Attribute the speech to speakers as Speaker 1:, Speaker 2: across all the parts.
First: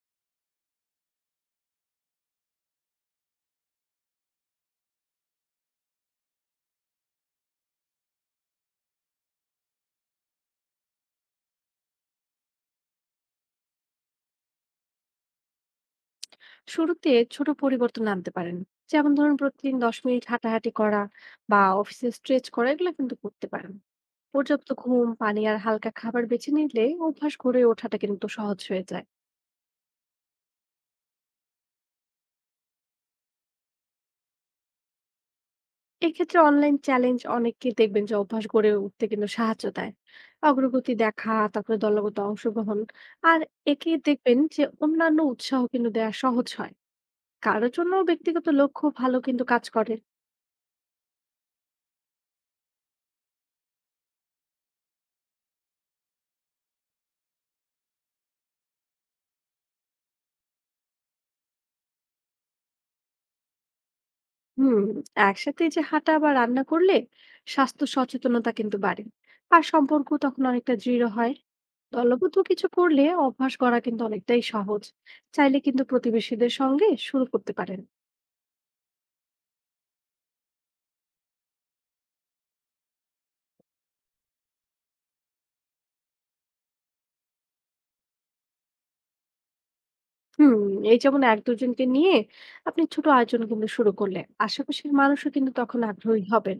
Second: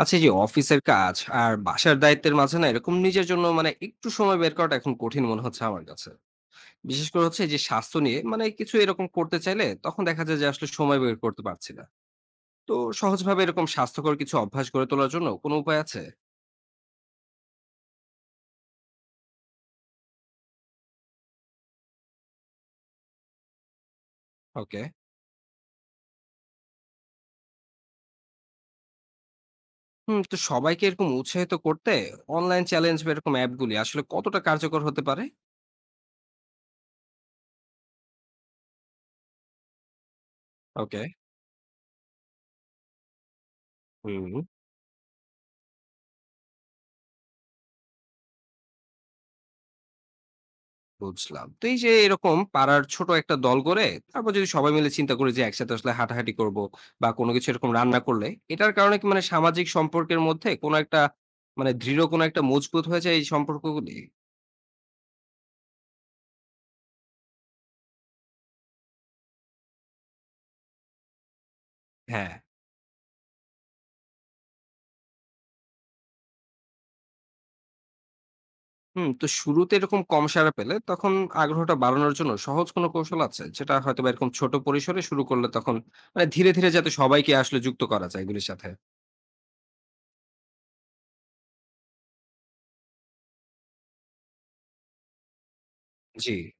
Speaker 1: আচ্ছা, এই যে অফিসের কাজ আর বাসার দায়িত্বের মাঝে না এরকম নিজের জন্য মানে একটু সময় বের করাটা এখন কঠিন মনে হচ্ছে আমার কাছে। বিশেষ করে হচ্ছে এই যে স্বাস্থ্য নিয়ে মানে কিছু এরকম করতে চাইলে তখন দেখা যায় যে আসলে সময় বের করতে পারছি না। তো সহজভাবে এরকম স্বাস্থ্যকর কিছু অভ্যাস গড়ে তোলার জন্য কোনো উপায় আছে?
Speaker 2: শুরুতে ছোট পরিবর্তন আনতে পারেন। যেমন ধরুন, প্রতিদিন 10 মিনিট হাঁটাহাঁটি করা বা অফিসে স্ট্রেচ করা, এগুলো কিন্তু করতে পারেন। পর্যাপ্ত
Speaker 1: ওকে।
Speaker 2: ঘুম, পানি আর হালকা খাবার বেছে নিলে অভ্যাস গড়ে ওঠাটা কিন্তু সহজ হয়ে যায়।
Speaker 1: হুম, তো সবাইকে এরকম উৎসাহিত করতে অনলাইন চ্যালেঞ্জ বা এরকম অ্যাপগুলি আসলে কতটা কার্যকর হতে পারে?
Speaker 2: এক্ষেত্রে অনলাইন চ্যালেঞ্জ অনেককে দেখবেন যে অভ্যাস গড়ে উঠতে কিন্তু সাহায্য দেয়। অগ্রগতি
Speaker 1: ওকে।
Speaker 2: দেখা, তারপরে দলগত অংশগ্রহণ আর একে
Speaker 1: হুম।
Speaker 2: দেখবেন যে অন্যান্য উৎসাহ কিন্তু দেওয়া সহজ হয়। কারোর জন্য ব্যক্তিগত লক্ষ্য ভালো কিন্তু কাজ করে।
Speaker 1: বুঝলাম। তো এই যে এরকম পাড়ার ছোট একটা দল করে তারপর যদি সবাই মিলে চিন্তা করি যে একসাথে আসলে হাঁটাহাঁটি করব বা কোনো কিছু এরকম রান্না করলে, এটার কারণে কি মানে সামাজিক সম্পর্কের মধ্যে কোনো একটা মানে দৃঢ় কোনো একটা মজবুত হয়ে যায় এই সম্পর্কগুলি?
Speaker 2: হুম। একসাথে এই যে হাঁটা বা রান্না করলে স্বাস্থ্য সচেতনতা কিন্তু বাড়ে, আর সম্পর্ক তখন অনেকটা দৃঢ় হয়।
Speaker 1: হ্যাঁ।
Speaker 2: দলবদ্ধ কিছু করলে অভ্যাস করা কিন্তু অনেকটাই সহজ। চাইলে কিন্তু প্রতিবেশীদের সঙ্গে শুরু করতে পারেন।
Speaker 1: হুম। তো শুরুতে এরকম কম সাড়া পেলে তখন আগ্রহটা বাড়ানোর জন্য সহজ কোনো কৌশল আছে? যেটা হয়তোবা এরকম ছোট পরিসরে শুরু করলে তখন মানে ধীরে, ধীরে যাতে সবাইকে আসলে যুক্ত করা যায় এগুলির সাথে?
Speaker 2: হুম। এই যেমন এক দুজনকে নিয়ে আপনি ছোট আয়োজন কিন্তু শুরু করলে আশেপাশের মানুষও কিন্তু তখন আগ্রহী
Speaker 1: জি।
Speaker 2: হবেন।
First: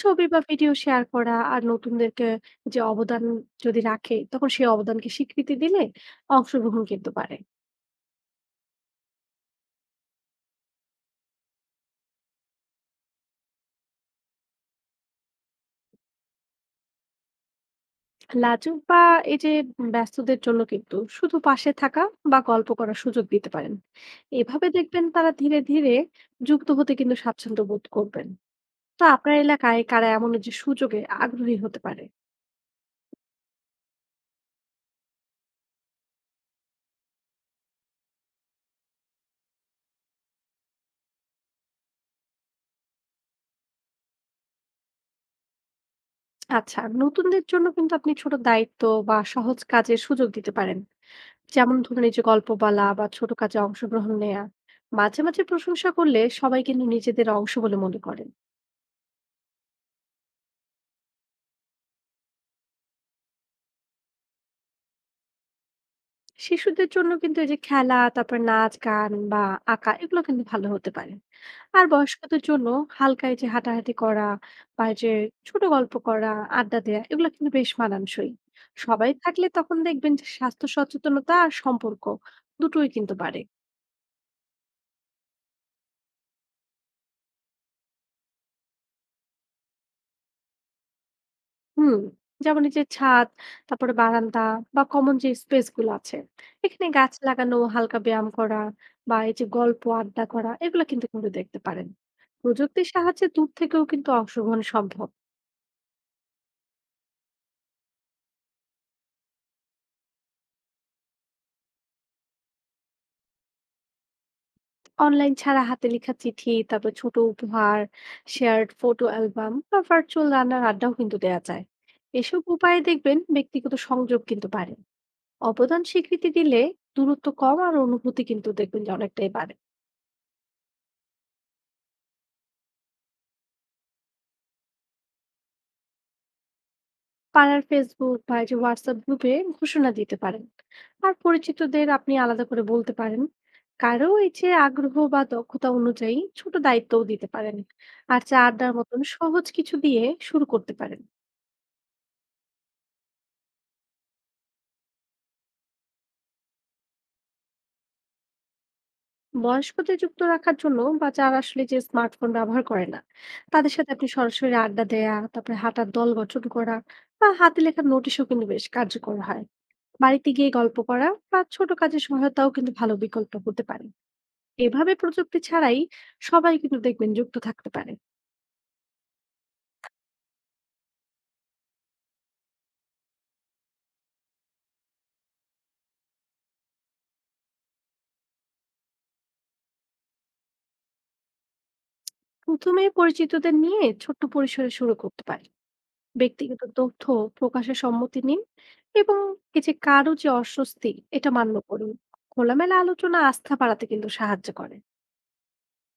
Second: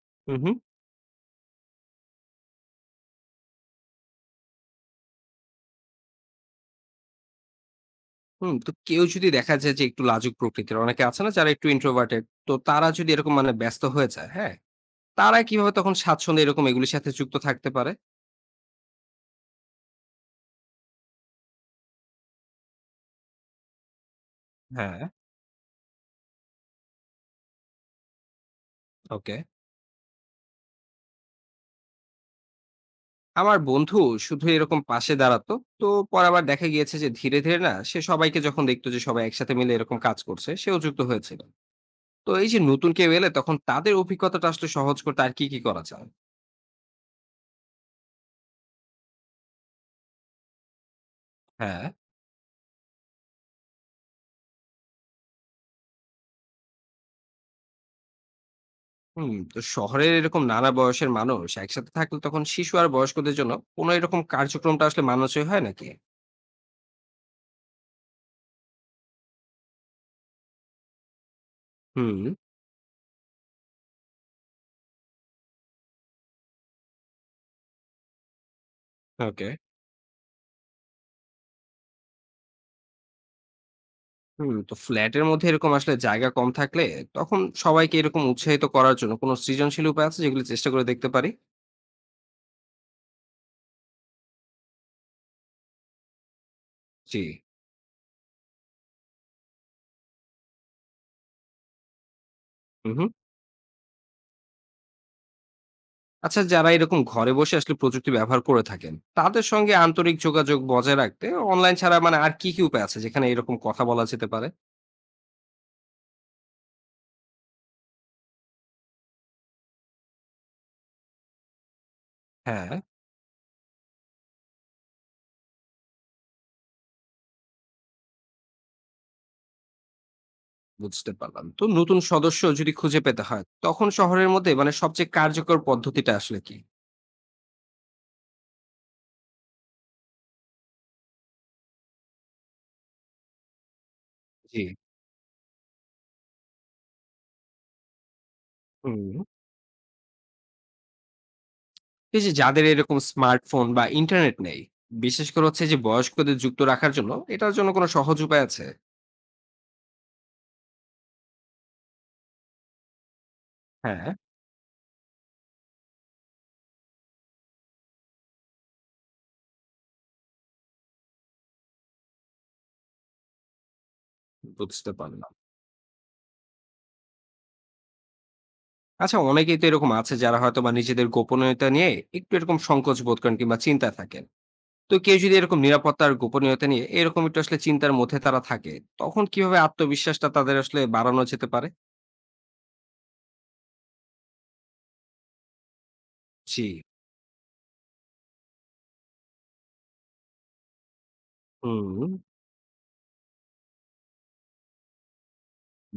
Speaker 2: ছবি
Speaker 1: হু,
Speaker 2: বা
Speaker 1: হু।
Speaker 2: ভিডিও শেয়ার করা আর নতুনদেরকে যে অবদান যদি রাখে, তখন সেই অবদানকে স্বীকৃতি দিলে অংশগ্রহণ কিন্তু বাড়ে।
Speaker 1: হুম, তো কেউ যদি দেখা যায় যে একটু লাজুক প্রকৃতির, অনেকে আছে না যারা একটু ইন্ট্রোভার্টেড, তো তারা যদি এরকম মানে ব্যস্ত হয়ে যায়, হ্যাঁ? তারা কিভাবে তখন স্বাচ্ছন্দ্যে এরকম এগুলির সাথে যুক্ত থাকতে পারে?
Speaker 2: লাজুক বা এই যে ব্যস্তদের জন্য কিন্তু শুধু পাশে থাকা বা গল্প করার সুযোগ দিতে পারেন। এভাবে
Speaker 1: হ্যাঁ,
Speaker 2: দেখবেন তারা ধীরে ধীরে যুক্ত হতে কিন্তু স্বাচ্ছন্দ্য বোধ করবেন। তো
Speaker 1: ওকে।
Speaker 2: আপনার এলাকায় কারা এমন যে সুযোগে আগ্রহী হতে পারে?
Speaker 1: আমার বন্ধু শুধু এরকম পাশে দাঁড়াতো। তো পরে আবার দেখা গিয়েছে যে ধীরে, ধীরে না সে সবাইকে যখন দেখতো যে সবাই একসাথে মিলে এরকম কাজ করছে, সেও যুক্ত হয়েছিল। তো এই যে নতুন কেউ এলে তখন তাদের অভিজ্ঞতাটা আসলে সহজ করতে আর কি, কি করা যায়?
Speaker 2: আচ্ছা, নতুনদের জন্য কিন্তু আপনি ছোট দায়িত্ব বা সহজ কাজের সুযোগ দিতে পারেন। যেমন
Speaker 1: হ্যাঁ।
Speaker 2: ধরুন, এই যে গল্প বলা বা ছোট কাজে অংশগ্রহণ নেয়া। মাঝে মাঝে প্রশংসা করলে সবাই কিন্তু নিজেদের অংশ বলে মনে করে।
Speaker 1: হুম, তো শহরের এরকম নানা বয়সের মানুষ একসাথে থাকলে তখন শিশু আর বয়স্কদের জন্য কোনো এরকম কার্যক্রমটা আসলে মানানসই হয় নাকি?
Speaker 2: শিশুদের জন্য কিন্তু এই যে খেলা, তারপর নাচ, গান বা আঁকা, এগুলো কিন্তু ভালো হতে পারে। আর
Speaker 1: হুম।
Speaker 2: বয়স্কদের জন্য হালকা এই যে হাঁটাহাঁটি করা, বা এই যে ছোট গল্প করা, আড্ডা দেওয়া, এগুলো কিন্তু বেশ মানানসই। সবাই থাকলে
Speaker 1: ওকে।
Speaker 2: তখন দেখবেন যে স্বাস্থ্য সচেতনতা আর সম্পর্ক দুটোই কিন্তু বাড়ে।
Speaker 1: হুম, তো ফ্ল্যাটের মধ্যে এরকম আসলে জায়গা কম থাকলে তখন সবাইকে এরকম উৎসাহিত করার জন্য কোনো সৃজনশীল উপায় আছে যেগুলো চেষ্টা করে দেখতে পারি?
Speaker 2: হুম। যেমন এই যে ছাদ, তারপরে বারান্দা বা কমন যে স্পেস গুলো আছে, এখানে গাছ
Speaker 1: জি।
Speaker 2: লাগানো, হালকা ব্যায়াম করা বা এই যে গল্প আড্ডা করা, এগুলো কিন্তু করে দেখতে পারেন। প্রযুক্তির
Speaker 1: হুম, হুম।
Speaker 2: সাহায্যে দূর থেকেও কিন্তু অংশগ্রহণ সম্ভব।
Speaker 1: আচ্ছা, যারা এরকম ঘরে বসে আসলে প্রযুক্তি ব্যবহার করে থাকেন তাদের সঙ্গে আন্তরিক যোগাযোগ বজায় রাখতে অনলাইন ছাড়া মানে আর কি কি উপায় আছে যেখানে এরকম কথা বলা যেতে পারে?
Speaker 2: অনলাইন ছাড়া হাতে লেখা চিঠি, তারপর ছোট উপহার, শেয়ার্ড ফটো অ্যালবাম বা ভার্চুয়াল রান্নার আড্ডাও কিন্তু দেওয়া যায়। এসব
Speaker 1: হ্যাঁ।
Speaker 2: উপায়ে দেখবেন ব্যক্তিগত সংযোগ কিন্তু বাড়ে। অবদান স্বীকৃতি দিলে দূরত্ব কম আর অনুভূতি কিন্তু দেখবেন যে অনেকটাই বাড়ে।
Speaker 1: বুঝতে পারলাম। তো নতুন সদস্য যদি খুঁজে পেতে হয়, তখন শহরের মধ্যে মানে সবচেয়ে কার্যকর পদ্ধতিটা আসলে কি?
Speaker 2: পাড়ার ফেসবুক বা এই যে হোয়াটসঅ্যাপ গ্রুপে ঘোষণা দিতে পারেন। আর পরিচিতদের আপনি আলাদা করে বলতে পারেন। কারো এই যে
Speaker 1: জি।
Speaker 2: আগ্রহ বা দক্ষতা অনুযায়ী ছোট দায়িত্বও দিতে পারেন। আর চা আড্ডার মতন
Speaker 1: হুম।
Speaker 2: সহজ কিছু দিয়ে শুরু করতে পারেন।
Speaker 1: এই যে যাদের এরকম স্মার্টফোন বা ইন্টারনেট নেই, বিশেষ করে হচ্ছে যে বয়স্কদের যুক্ত রাখার জন্য, এটার জন্য কোনো সহজ উপায় আছে?
Speaker 2: বয়স্কদের যুক্ত রাখার জন্য বা যারা আসলে যে স্মার্টফোন ব্যবহার করে না, তাদের সাথে আপনি
Speaker 1: হ্যাঁ।
Speaker 2: সরাসরি আড্ডা দেয়া, তারপরে হাঁটার দল গঠন করা বা হাতে লেখা নোটিশও কিন্তু বেশ কার্যকর হয়। বাড়িতে গিয়ে গল্প করা বা ছোট কাজের সহায়তাও কিন্তু ভালো বিকল্প হতে পারে।
Speaker 1: বুঝতে
Speaker 2: এভাবে
Speaker 1: পারলাম।
Speaker 2: প্রযুক্তি ছাড়াই সবাই কিন্তু দেখবেন যুক্ত থাকতে পারে।
Speaker 1: আচ্ছা, অনেকেই তো এরকম আছে যারা হয়তো বা নিজেদের গোপনীয়তা নিয়ে একটু এরকম সংকোচ বোধ করেন কিংবা চিন্তায় থাকেন। তো কেউ যদি এরকম নিরাপত্তার গোপনীয়তা নিয়ে এরকম একটু আসলে চিন্তার মধ্যে তারা থাকে, তখন কিভাবে আত্মবিশ্বাসটা তাদের আসলে বাড়ানো যেতে পারে?
Speaker 2: প্রথমে পরিচিতদের নিয়ে ছোট্ট পরিসরে শুরু করতে পারে। ব্যক্তিগত
Speaker 1: জি।
Speaker 2: তথ্য প্রকাশের সম্মতি নিন, এবং এই যে কারো যে অস্বস্তি, এটা মান্য করুন।
Speaker 1: হুম।
Speaker 2: খোলামেলা আলোচনা আস্থা বাড়াতে কিন্তু সাহায্য করে।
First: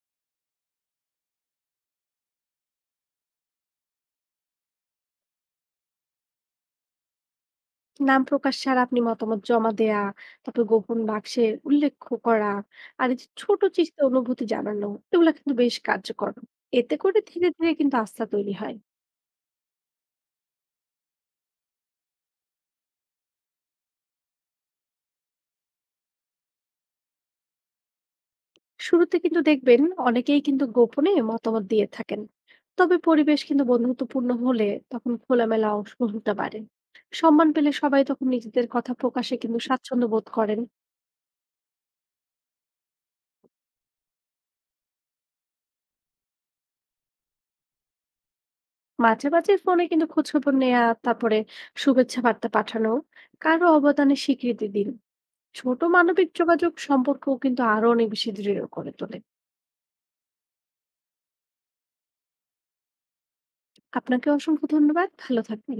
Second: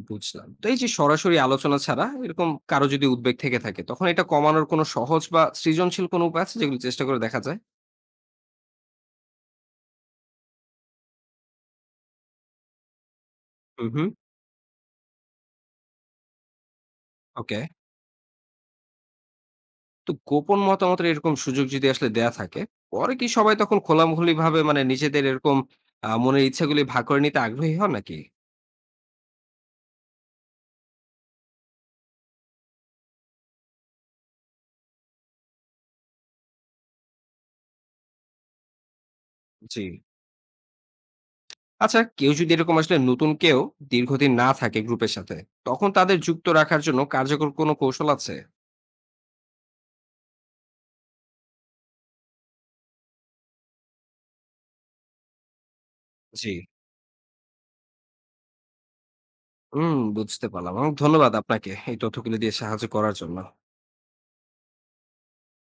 Speaker 1: বুঝলাম। তো এই যে সরাসরি আলোচনা ছাড়া এরকম কারো যদি উদ্বেগ থেকে থাকে, তখন এটা কমানোর কোনো সহজ বা সৃজনশীল কোনো উপায় আছে যেগুলো চেষ্টা করে দেখা যায়?
Speaker 2: নাম প্রকাশ ছাড়া আপনি মতামত জমা দেয়া, তারপর গোপন বাক্সে উল্লেখ করা, আর এই যে ছোট
Speaker 1: হুম,
Speaker 2: চিঠিতে
Speaker 1: হুম।
Speaker 2: অনুভূতি জানানো, এগুলো কিন্তু বেশ কার্যকর। এতে করে ধীরে
Speaker 1: ওকে।
Speaker 2: ধীরে কিন্তু আস্থা তৈরি হয়।
Speaker 1: তো গোপন মতামতের এরকম সুযোগ যদি আসলে দেয়া থাকে, পরে কি সবাই তখন খোলাখুলিভাবে মানে নিজেদের এরকম মনের ইচ্ছাগুলি ভাগ করে নিতে আগ্রহী হন নাকি?
Speaker 2: শুরুতে কিন্তু দেখবেন অনেকেই কিন্তু গোপনে মতামত দিয়ে থাকেন। তবে পরিবেশ কিন্তু বন্ধুত্বপূর্ণ হলে তখন খোলামেলা অংশগ্রহণটা বাড়ে। সম্মান পেলে সবাই তখন নিজেদের কথা প্রকাশে কিন্তু
Speaker 1: জি।
Speaker 2: স্বাচ্ছন্দ্য বোধ করেন।
Speaker 1: আচ্ছা, কেউ যদি এরকম আসলে নতুন কেউ দীর্ঘদিন না থাকে গ্রুপের সাথে, তখন তাদের যুক্ত রাখার জন্য কার্যকর কোনো কৌশল আছে?
Speaker 2: মাঝে মাঝে ফোনে কিন্তু খোঁজখবর নেওয়া, তারপরে শুভেচ্ছা বার্তা পাঠানো, কারো অবদানে স্বীকৃতি দিন। ছোট মানবিক
Speaker 1: জি।
Speaker 2: যোগাযোগ সম্পর্কও কিন্তু আরো অনেক বেশি দৃঢ় করে তোলে।
Speaker 1: হুম, বুঝতে পারলাম। অনেক ধন্যবাদ আপনাকে এই তথ্যগুলো দিয়ে সাহায্য করার জন্য।
Speaker 2: আপনাকে অসংখ্য ধন্যবাদ। ভালো থাকবেন।